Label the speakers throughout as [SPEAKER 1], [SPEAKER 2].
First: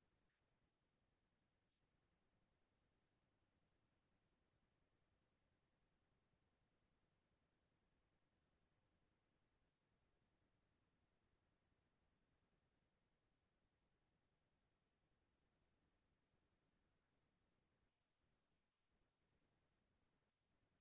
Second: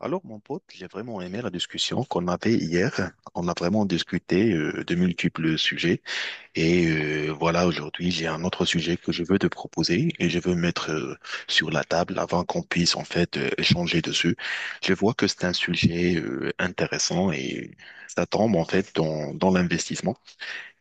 [SPEAKER 1] Alors, mon pote, j'ai vraiment aimé la discussion qu'on avait hier. On a vraiment discuté de multiples sujets. Et voilà, aujourd'hui, j'ai un autre sujet que je veux te proposer et je veux mettre sur la table avant qu'on puisse en fait échanger dessus. Je vois que c'est un sujet intéressant et ça tombe en fait dans l'investissement.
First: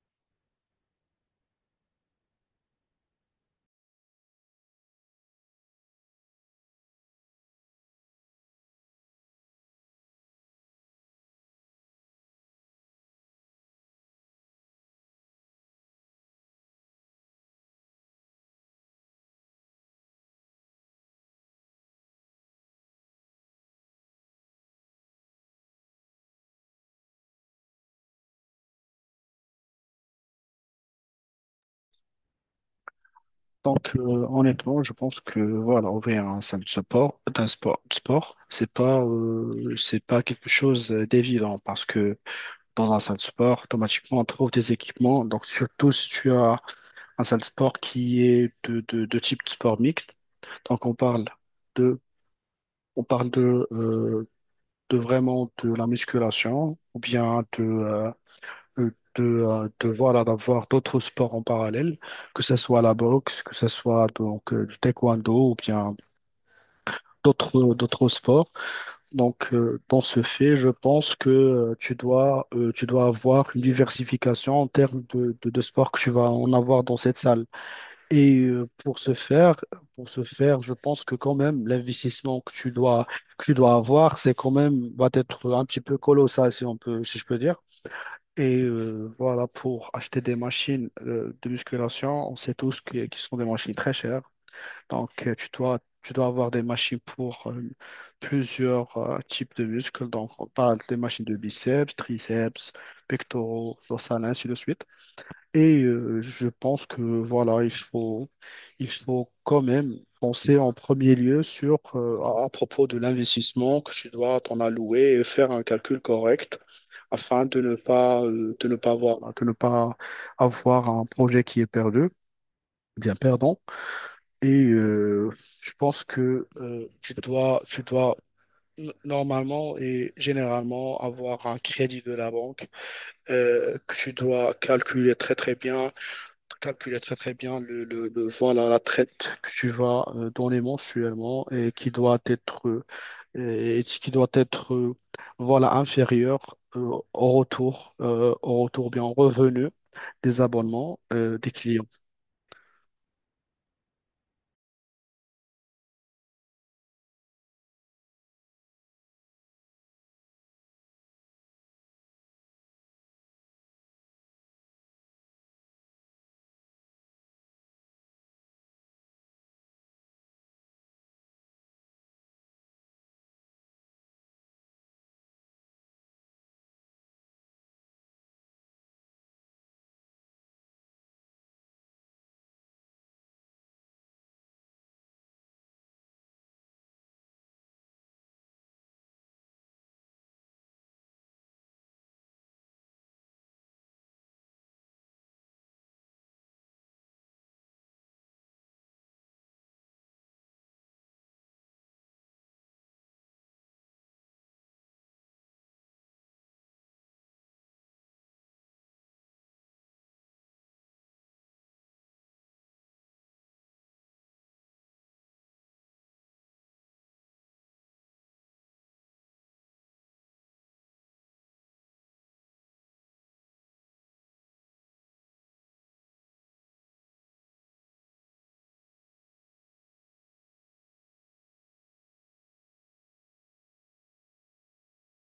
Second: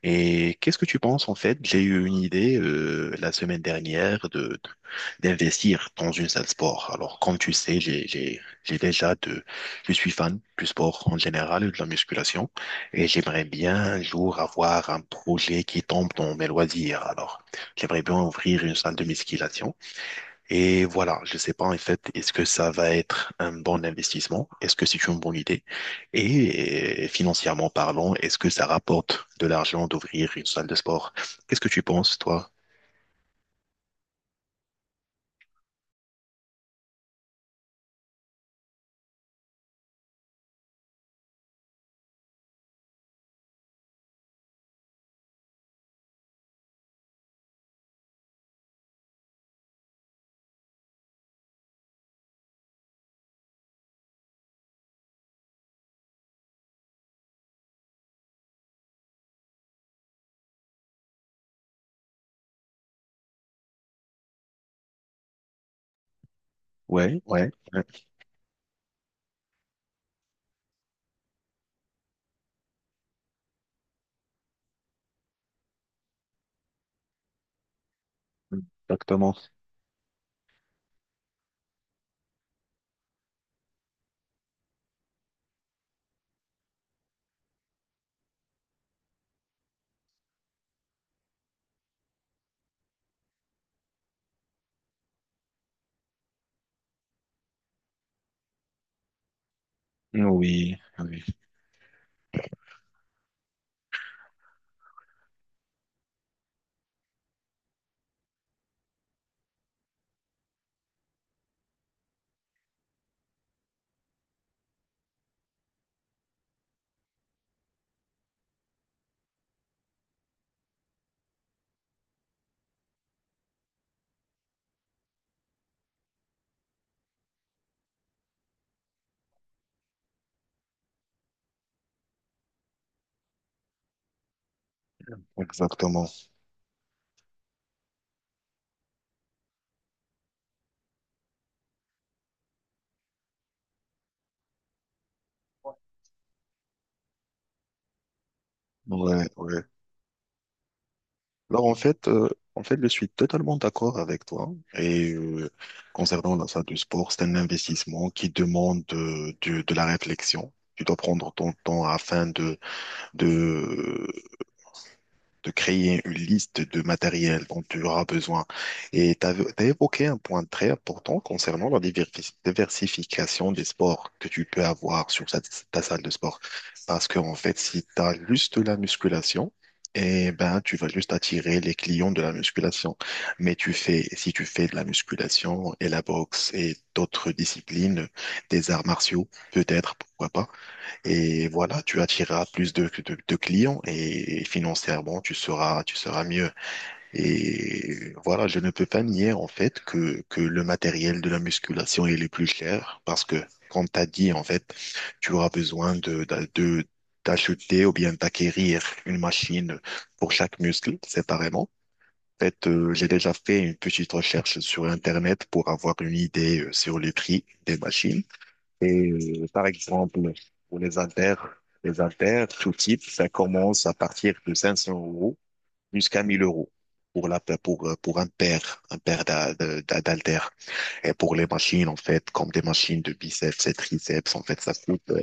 [SPEAKER 1] Et qu'est-ce que tu penses en fait? J'ai eu une idée la semaine dernière d'investir dans une salle sport. Alors comme tu sais, j'ai déjà de je suis fan du sport en général et de la musculation et j'aimerais bien un jour avoir un projet qui tombe dans mes loisirs. Alors j'aimerais bien ouvrir une salle de musculation et voilà, je ne sais pas en fait, est-ce que ça va être un bon investissement? Est-ce que c'est une bonne idée? Et financièrement parlant, est-ce que ça rapporte de l'argent d'ouvrir une salle de sport? Qu'est-ce que tu penses, toi?
[SPEAKER 2] Donc, euh, Honnêtement, je pense que voilà, ouvrir un centre de support, d'un sport, de sport, c'est pas quelque chose d'évident parce que dans un centre de sport, automatiquement, on trouve des équipements. Donc, surtout si tu as un centre de sport qui est de type de sport mixte. Donc, on parle de, on parle de vraiment de la musculation ou bien euh, de voilà, d'avoir d'autres sports en parallèle, que ce soit la boxe, que ce soit donc du taekwondo ou bien
[SPEAKER 1] Ouais, ouais,
[SPEAKER 2] d'autres
[SPEAKER 1] ouais,
[SPEAKER 2] d'autres sports. Donc, dans ce fait, je pense que tu dois avoir une diversification en termes de sports que tu vas en avoir dans cette salle. Et
[SPEAKER 1] exactement.
[SPEAKER 2] pour ce faire, je pense que quand même l'investissement que tu dois avoir, c'est quand même va être un petit peu colossal, si on peut, si je peux dire. Et voilà, pour acheter des machines de musculation, on sait tous qu'ils sont des machines très chères. Donc, tu dois avoir des machines pour plusieurs types de muscles. Donc, on
[SPEAKER 1] Oui,
[SPEAKER 2] parle des
[SPEAKER 1] oui,
[SPEAKER 2] machines de biceps, triceps, pectoraux, dorsales, ainsi de suite. Et je pense que voilà, il faut quand même penser en premier lieu sur à propos de l'investissement que tu dois t'en allouer et faire un calcul correct afin de ne pas avoir de ne pas avoir un projet qui est perdu, bien perdant. Et je pense que tu dois normalement et généralement avoir un crédit de la banque que tu dois calculer très très bien
[SPEAKER 1] exactement.
[SPEAKER 2] calculer très très bien le, voilà, la traite que tu vas donner mensuellement et qui doit être, et qui doit être euh, voilà, inférieure au retour bien au
[SPEAKER 1] Ouais, ouais.
[SPEAKER 2] revenu des abonnements des
[SPEAKER 1] Alors
[SPEAKER 2] clients.
[SPEAKER 1] en fait, je suis totalement d'accord avec toi. Et concernant la salle de sport, c'est un investissement qui demande de la réflexion. Tu dois prendre ton temps afin de, de créer une liste de matériel dont tu auras besoin. Et tu as évoqué un point très important concernant la diversification des sports que tu peux avoir sur ta salle de sport. Parce que, en fait, si tu as juste la musculation, et ben, tu vas juste attirer les clients de la musculation. Si tu fais de la musculation et la boxe et d'autres disciplines, des arts martiaux, peut-être, pourquoi pas, et voilà, tu attireras plus de clients et financièrement, tu seras mieux. Et voilà, je ne peux pas nier en fait que le matériel de la musculation il est le plus cher parce que, comme tu as dit, en fait, tu auras besoin d'acheter ou bien d'acquérir une machine pour chaque muscle séparément. En fait, j'ai déjà fait une petite recherche sur Internet pour avoir une idée sur les prix des machines. Et par exemple, pour les haltères, tout type, ça commence à partir de 500 euros jusqu'à 1000 euros pour pour un paire d'haltères. Et pour les machines, en fait, comme des machines de biceps et triceps, en fait,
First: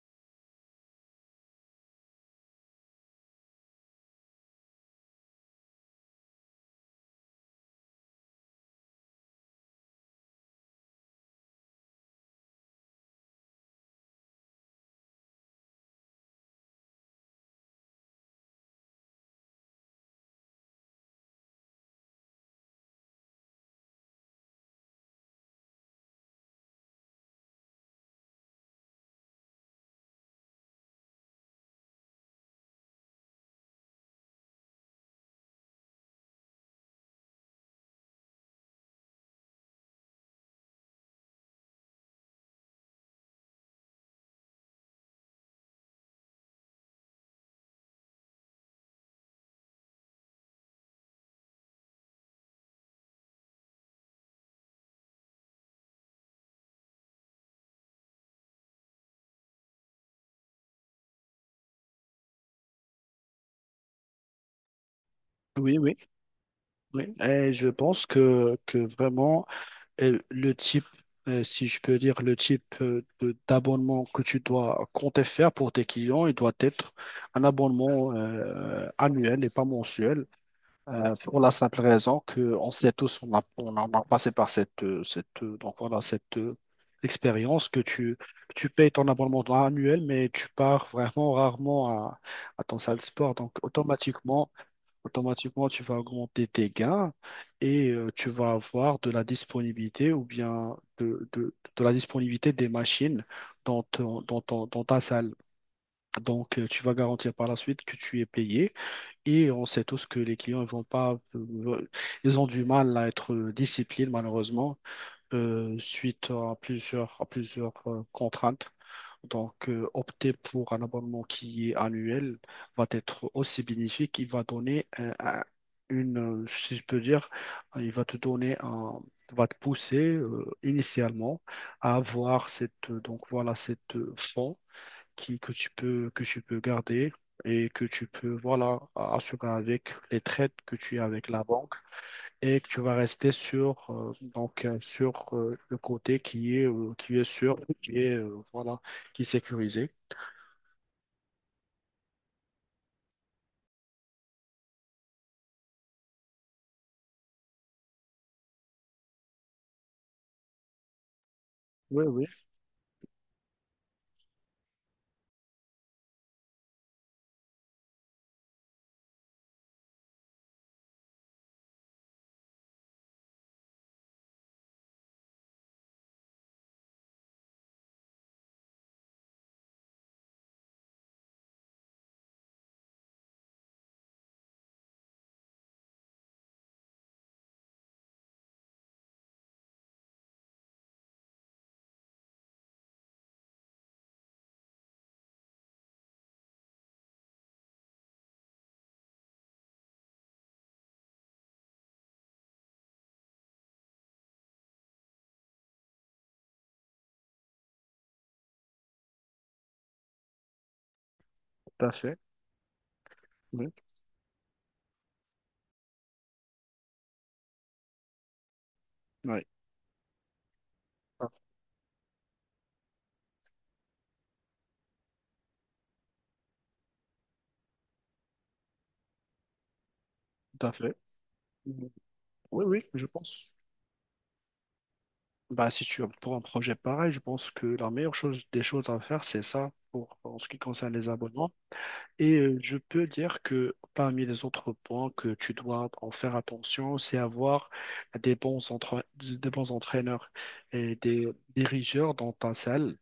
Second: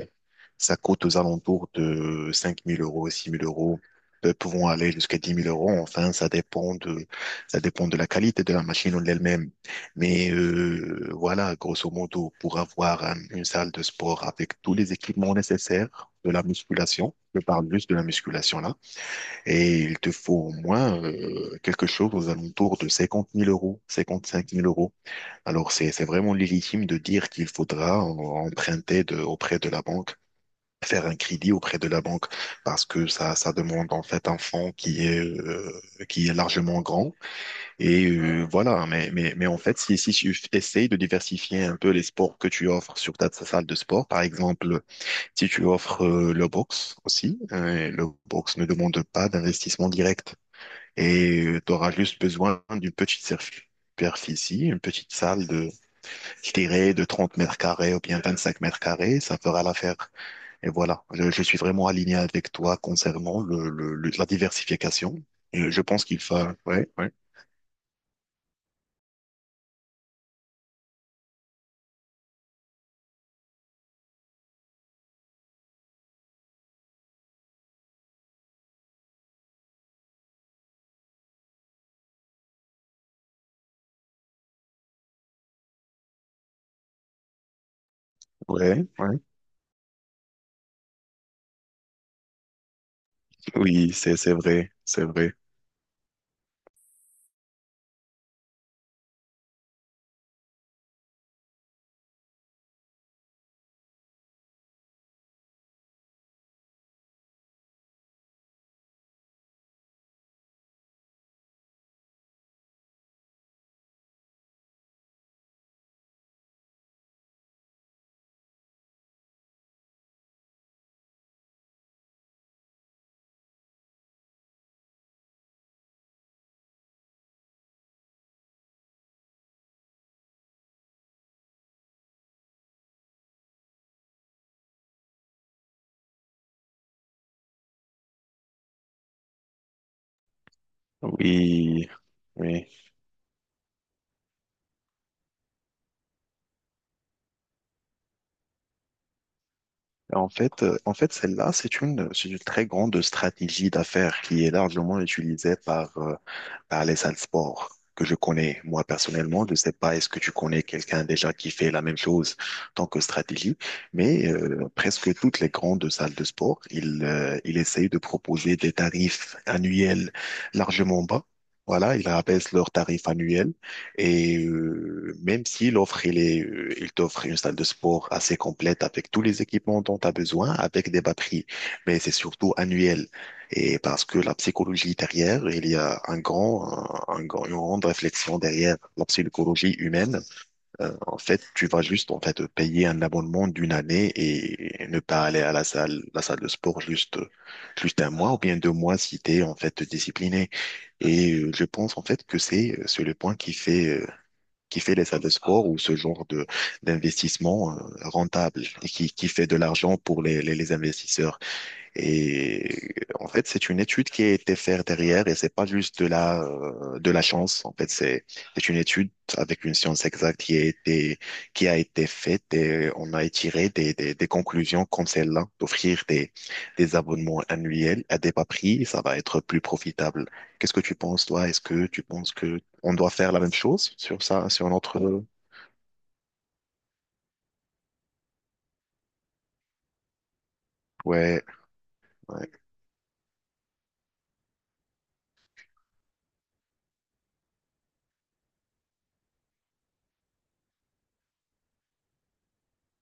[SPEAKER 1] ça coûte aux alentours de 5 000 euros, 6 000 euros, pouvant aller jusqu'à 10 000 euros. Enfin, ça dépend de la qualité de la machine en elle-même. Mais voilà, grosso modo, pour avoir une salle de sport avec tous les équipements nécessaires de la musculation, je parle juste de la musculation là, et il te faut au moins quelque chose aux alentours de 50 000 euros, 55 000 euros. Alors, c'est vraiment légitime de dire qu'il faudra emprunter auprès de la banque, faire un crédit auprès de la banque parce que ça demande en fait un fonds qui est largement grand. Et voilà, mais en fait, si tu essayes de diversifier un peu les sports que tu offres sur ta salle de sport, par exemple, si tu offres le box aussi, le box ne demande pas d'investissement direct et tu auras juste besoin d'une petite superficie, une petite salle de, je dirais, de 30 m² ou bien 25 m², ça fera l'affaire. Et voilà, je suis vraiment aligné avec toi concernant la diversification. Et
[SPEAKER 2] Oui,
[SPEAKER 1] je
[SPEAKER 2] oui,
[SPEAKER 1] pense qu'il faut... Ouais, ouais,
[SPEAKER 2] oui. Et je pense que vraiment, le type, si je peux dire, le type d'abonnement que tu dois compter faire pour tes clients, il doit être un abonnement annuel et pas mensuel. Pour la simple raison qu'on sait tous, on a passé par donc voilà, cette expérience que tu
[SPEAKER 1] ouais,
[SPEAKER 2] payes ton
[SPEAKER 1] ouais.
[SPEAKER 2] abonnement annuel, mais tu pars vraiment rarement à ton salle de sport. Donc
[SPEAKER 1] Oui, c'est
[SPEAKER 2] automatiquement,
[SPEAKER 1] vrai, c'est vrai.
[SPEAKER 2] automatiquement, tu vas augmenter tes gains et tu vas avoir de la disponibilité ou bien de la disponibilité des machines dans, dans ta salle. Donc tu vas garantir par la suite que tu es payé et on sait tous que les clients ils vont pas, ils ont du mal à être disciplinés malheureusement suite à plusieurs contraintes. Donc, opter pour un abonnement qui est annuel va être aussi bénéfique. Il va donner une, si je peux dire, il va te donner va te pousser initialement à avoir donc voilà, cette fond qui, que tu peux garder et que tu peux voilà, assurer avec les trades que tu as avec la banque
[SPEAKER 1] Oui,
[SPEAKER 2] et
[SPEAKER 1] oui.
[SPEAKER 2] que tu vas rester sur, sur le côté qui est sûr, qui est, voilà, qui est sécurisé.
[SPEAKER 1] En fait, celle-là, c'est une très grande stratégie d'affaires qui est largement utilisée par les salles sport que je connais. Moi, personnellement, je ne sais pas, est-ce que tu connais quelqu'un déjà qui fait la même
[SPEAKER 2] Oui, oui,
[SPEAKER 1] chose en tant que stratégie, mais presque toutes les grandes salles de sport, ils essayent de proposer des tarifs annuels largement bas. Voilà, ils abaissent leurs tarifs annuels et même si il t'offre une salle de sport assez complète avec tous les équipements dont tu as besoin, avec des batteries, mais c'est surtout annuel. Et parce que la psychologie derrière, il y a un grand- une grande réflexion derrière la psychologie humaine. En fait, tu vas juste en fait payer un abonnement d'une année et ne pas aller à la salle de sport juste un mois ou bien 2 mois si tu es en fait discipliné. Et je pense en fait que c'est le point qui fait les salles de sport ou ce genre de d'investissement rentable et qui fait de l'argent pour les investisseurs.
[SPEAKER 2] tout à fait.
[SPEAKER 1] Et en fait, c'est
[SPEAKER 2] Oui,
[SPEAKER 1] une étude qui a été faite derrière et c'est pas juste de la chance. En fait, c'est une étude
[SPEAKER 2] oui,
[SPEAKER 1] avec une science exacte
[SPEAKER 2] ah,
[SPEAKER 1] qui a été faite et on a tiré des conclusions comme celle-là, d'offrir des abonnements annuels à des bas prix, ça va être plus profitable.
[SPEAKER 2] tout à
[SPEAKER 1] Qu'est-ce que tu
[SPEAKER 2] fait.
[SPEAKER 1] penses, toi? Est-ce
[SPEAKER 2] Oui,
[SPEAKER 1] que tu penses que
[SPEAKER 2] oui,
[SPEAKER 1] on
[SPEAKER 2] je
[SPEAKER 1] doit faire la
[SPEAKER 2] pense.
[SPEAKER 1] même chose sur ça, sur notre,
[SPEAKER 2] Bah, si tu pour un projet pareil, je pense que la meilleure chose des choses à faire, c'est ça pour en ce qui concerne les
[SPEAKER 1] ouais,
[SPEAKER 2] abonnements. Et
[SPEAKER 1] ouais,
[SPEAKER 2] je peux dire que parmi les autres points que tu dois en faire attention, c'est avoir des bons, des bons entraîneurs et des dirigeurs dans ta salle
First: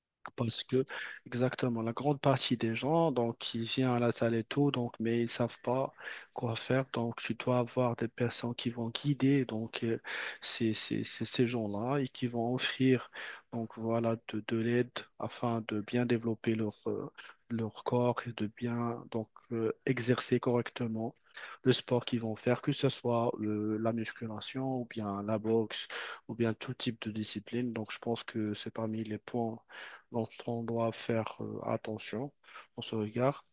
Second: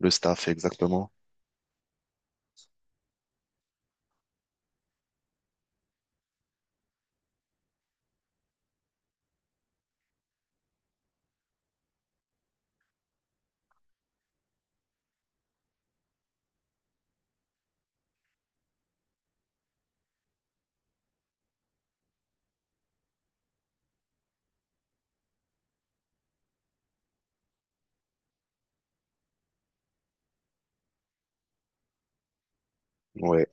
[SPEAKER 1] le staff,
[SPEAKER 2] parce que,
[SPEAKER 1] exactement.
[SPEAKER 2] exactement, la grande partie des gens, donc, ils viennent à la salle et tout, donc, mais ils savent pas quoi faire. Donc, tu dois avoir des personnes qui vont guider, donc, ces gens-là et qui vont offrir, donc, voilà, de l'aide afin de bien développer leur, leur corps et de bien, donc, exercer correctement le sport qu'ils vont faire, que ce soit la musculation ou bien la boxe ou bien tout type de discipline. Donc, je pense que c'est parmi les points donc, on doit faire attention, on se regarde.
[SPEAKER 1] Ouais.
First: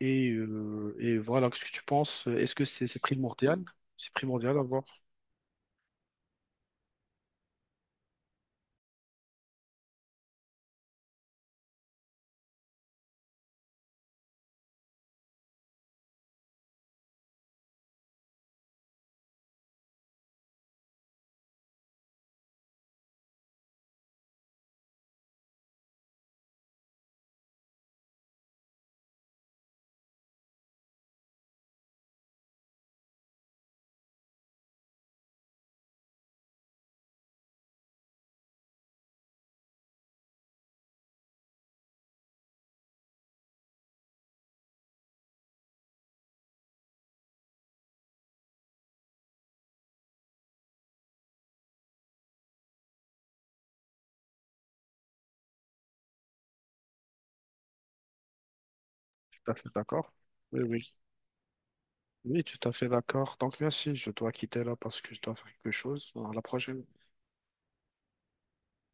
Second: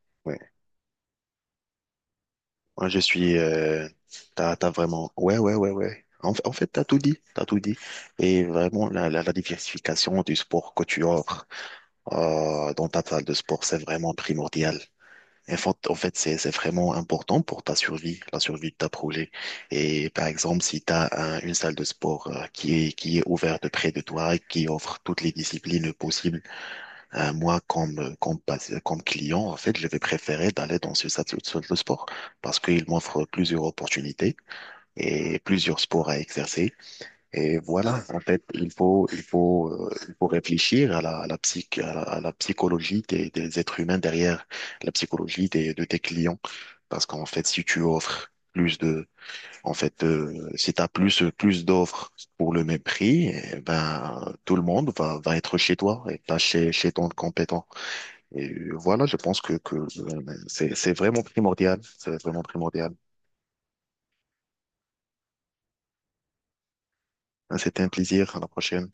[SPEAKER 1] Ouais.
[SPEAKER 2] Et voilà, qu'est-ce que tu penses? Est-ce que
[SPEAKER 1] Moi, je
[SPEAKER 2] c'est
[SPEAKER 1] suis.
[SPEAKER 2] primordial?
[SPEAKER 1] Euh,
[SPEAKER 2] C'est primordial
[SPEAKER 1] t'as, t'as
[SPEAKER 2] d'avoir.
[SPEAKER 1] vraiment. Ouais, ouais, ouais, ouais. En fait, t'as tout dit. T'as tout dit. Et vraiment, la diversification du sport que tu offres dans ta salle de sport, c'est vraiment primordial. En fait, c'est vraiment important pour ta survie, la survie de ta projet. Et par exemple, si tu as une salle de sport qui est ouverte près de toi et qui offre toutes les disciplines possibles, moi, comme, comme, pas- comme client, en fait, je vais préférer d'aller dans ce salle de sport parce qu'il m'offre plusieurs opportunités et plusieurs sports à exercer. Et voilà, en fait, il faut réfléchir à la psychologie des êtres humains derrière la psychologie de tes clients. Parce qu'en fait, si tu offres plus de, en fait, si t'as plus d'offres pour le même prix, eh ben, tout le monde va être chez toi et pas chez, chez ton compétent. Et voilà, je pense
[SPEAKER 2] Tout
[SPEAKER 1] que,
[SPEAKER 2] à fait
[SPEAKER 1] que euh,
[SPEAKER 2] d'accord. Oui,
[SPEAKER 1] c'est
[SPEAKER 2] oui.
[SPEAKER 1] vraiment primordial. C'est
[SPEAKER 2] Oui,
[SPEAKER 1] vraiment
[SPEAKER 2] tout à fait
[SPEAKER 1] primordial.
[SPEAKER 2] d'accord. Donc, merci, je dois quitter là parce que je dois faire quelque chose. À la prochaine.
[SPEAKER 1] C'était un plaisir. À la prochaine.